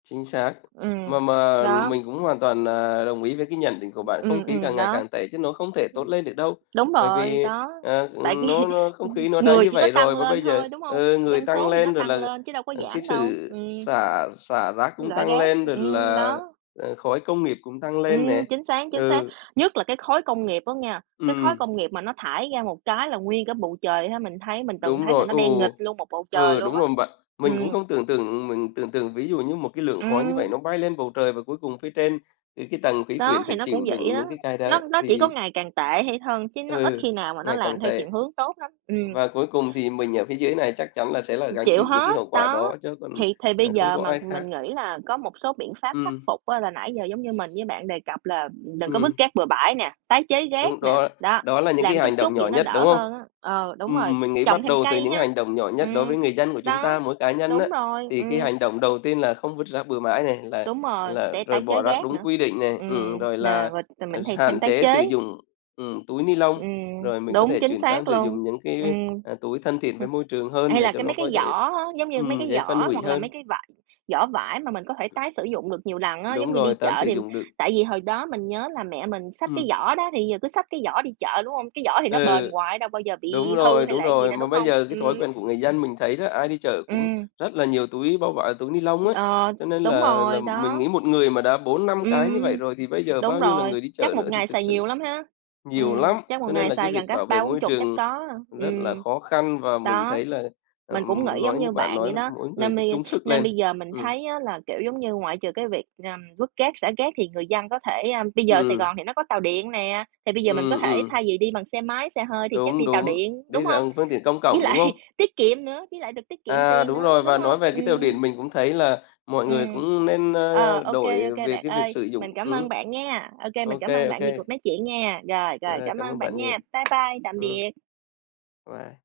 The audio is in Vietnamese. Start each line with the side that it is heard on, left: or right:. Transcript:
left: Chính xác. Mà
right: Ừm,
left: mà
right: đó.
left: mình cũng hoàn toàn, à, đồng ý với cái nhận định của bạn, không
right: Ừm,
left: khí
right: ừm,
left: càng ngày
right: đó. Ừm.
left: càng tệ chứ nó không thể tốt lên được đâu.
right: Đúng
left: Bởi
right: rồi,
left: vì,
right: đó,
left: ờ,
right: tại vì,
left: ừm, nó nó không
right: ừm,
left: khí nó đã
right: người
left: như
right: chỉ có
left: vậy
right: tăng
left: rồi và bây
right: lên
left: giờ,
right: thôi, đúng hông?
left: ừ, người
right: Dân
left: tăng
right: số thì nó
left: lên rồi
right: tăng
left: là,
right: lên chứ đâu có
left: ờ, cái
right: giảm đâu,
left: sự
right: ừm.
left: xả xả rác cũng
right: Rải
left: tăng
right: rác,
left: lên, rồi
right: ừm,
left: là,
right: đó.
left: ờ, khói công nghiệp cũng tăng lên nè.
right: Ừm, chính xác, chính xác.
left: Ừ.
right: Nhất là cái khói công nghiệp á nghe. Cái khói
left: Ừm.
right: công nghiệp mà nó thải ra một cái là nguyên cả bầu trời ha, mình thấy mình từng
left: Đúng
right: thấy là
left: rồi.
right: nó đen nghịt
left: Ồ!
right: luôn một bầu trời
left: Ừ,
right: luôn
left: đúng
right: á.
left: rồi bạn. Mình cũng
right: Ừm.
left: không tưởng tượng mình tưởng tượng, ví dụ như một cái lượng khói như vậy
right: Ừm.
left: nó bay lên bầu trời, và cuối cùng phía trên, ừ, cái tầng khí
right: Đó,
left: quyển
right: thì
left: phải
right: nó cũng
left: chịu
right: vậy
left: đựng
right: đó.
left: những cái cái đó,
right: Nó nó chỉ có
left: thì
right: ngày càng tệ hay hơn, chứ nó ít
left: ừ,
right: khi nào mà nó
left: ngày càng
right: làm theo
left: tệ!
right: chuyển hướng tốt lắm. Ừm.
left: Và cuối cùng thì mình ở phía dưới này chắc chắn là sẽ là
right: Ừm,
left: gánh
right: chịu
left: chịu những cái
right: hết,
left: hậu quả
right: đó.
left: đó, chứ còn,
right: Thì thì bây
left: à, không
right: giờ
left: có
right: mà
left: ai khác.
right: mình nghĩ là có một số biện pháp khắc
left: Ừm.
right: phục á, là nãy giờ giống như mình với bạn đề cập là, ừm, đừng có vứt
left: Ừm.
right: rác bừa bãi nè, tái chế rác
left: Đúng,
right: nè,
left: đó
right: đó,
left: đó là những cái
right: làm chút
left: hành động
right: chút
left: nhỏ
right: vậy nó
left: nhất,
right: đỡ
left: đúng không?
right: hơn á. Ờ, đúng rồi,
left: Ừm, mình nghĩ
right: trồng
left: bắt
right: thêm
left: đầu từ cái
right: cây
left: những
right: ha.
left: hành động nhỏ nhất đối
right: Ừm,
left: với người dân của chúng
right: đó,
left: ta, mỗi cá nhân á,
right: đúng rồi,
left: thì cái
right: ừm.
left: hành động đầu tiên là không vứt rác bừa mãi này, là
right: Đúng rồi,
left: là
right: để
left: rồi
right: tái
left: bỏ
right: chế
left: rác
right: rác
left: đúng
right: nữa.
left: quy định này, ừm, ừm,
right: Ừm,
left: rồi
right: nà,
left: là,
right: rồi t
left: à,
right: mình hay thêm
left: hạn
right: tái
left: chế sử
right: chế.
left: dụng, ừm, túi ni lông.
right: Ừm,
left: Rồi mình có
right: đúng,
left: thể
right: chính
left: chuyển sang
right: xác
left: sử
right: luôn.
left: dụng những cái,
right: Ừm.
left: a, à, túi thân thiện với
right: Hừm.
left: môi trường hơn
right: Hay
left: để
right: là
left: cho
right: cái
left: nó,
right: mấy
left: có,
right: cái giỏ
left: dễ
right: á, giống như mấy
left: ừm,
right: cái
left: dễ phân
right: giỏ
left: hủy
right: hoặc là mấy
left: hơn.
right: cái vải giỏ vải mà mình có thể tái sử dụng được nhiều lần á. Giống
left: Đúng
right: như đi
left: rồi, tán
right: chợ
left: sử
right: thì
left: dụng được.
right: tại vì hồi đó mình nhớ là mẹ mình xách cái
left: Ừm.
right: giỏ đó thì, ừ, bây giờ cứ xách cái giỏ đi chợ, đúng hông? Cái giỏ thì nó bền
left: Ừ.
right: hoài nó đâu bao giờ
left: Đúng
right: bị hư
left: rồi,
right: hay
left: đúng
right: là cái gì
left: rồi,
right: đâu,
left: mà
right: đúng
left: bây
right: hông?
left: giờ cái thói
right: Ừm.
left: quen của người dân mình thấy đó, ai đi chợ cũng
right: Ừm.
left: rất là nhiều túi bao vải túi ni lông ấy.
right: Ờ,
left: Cho nên
right: đúng
left: là là
right: rồi,
left: mình
right: đó.
left: nghĩ một người mà đã 4-5 cái như
right: Ừm,
left: vậy rồi thì bây giờ
right: đúng
left: bao nhiêu là
right: rồi,
left: người đi
right: chắc
left: chợ
right: một
left: nữa thì
right: ngày
left: thực
right: xài nhiều
left: sự
right: lắm ha.
left: nhiều
right: Ừm,
left: lắm.
right: chắc một
left: Cho nên
right: ngày
left: là cái
right: xài gần
left: việc
right: cả
left: bảo vệ
right: ba bốn
left: môi
right: chục chắc
left: trường
right: có ha,
left: rất là
right: ừm.
left: khó khăn và mình
right: Đó.
left: thấy là,
right: Mình cũng
left: ờm,
right: nghĩ giống
left: nói như
right: như
left: bạn
right: bạn
left: nói
right: vậy
left: là
right: đó,
left: mỗi người
right: nên
left: phải
right: bây
left: chung sức
right: nên
left: lên.
right: bây giờ mình
left: Ừm.
right: thấy á là, kiểu, giống như ngoại trừ cái việc, ờm, vứt rác, xả rác, thì người dân có thể, a bây giờ Sài
left: Ừm.
right: Gòn thì nó có tàu điện nè, thì bây giờ mình có
left: Ừm,
right: thể
left: ừm.
right: thay vì đi bằng xe máy, xe hơi, thì chắc
left: Đúng,
right: đi tàu
left: đúng,
right: điện,
left: đi
right: đúng hông?
left: rằng phương tiện công
right: Với
left: cộng, đúng
right: lại
left: không?
right: tiết kiệm nữa, với lại được tiết kiệm
left: À,
right: tiền
left: đúng
right: nữa,
left: rồi.
right: đúng
left: Và nói
right: hông?
left: về cái tàu
right: Ừm.
left: điện mình cũng thấy là mọi người
right: Ừm.
left: cũng nên, a,
right: Ờ, OK,
left: đổi
right: OK,
left: về
right: bạn
left: cái việc
right: ơi,
left: sử dụng
right: mình cảm ơn
left: ừm,
right: bạn nghe. OK, mình
left: OK,
right: cảm ơn bạn
left: OK.
right: vì cuộc nói chuyện nghe. Rồi, rồi,
left: À,
right: cảm
left: cảm ơn
right: ơn bạn
left: bạn nhiều.
right: nha. Bye bye, tạm
left: Ừm.
right: biệt.
left: Bye.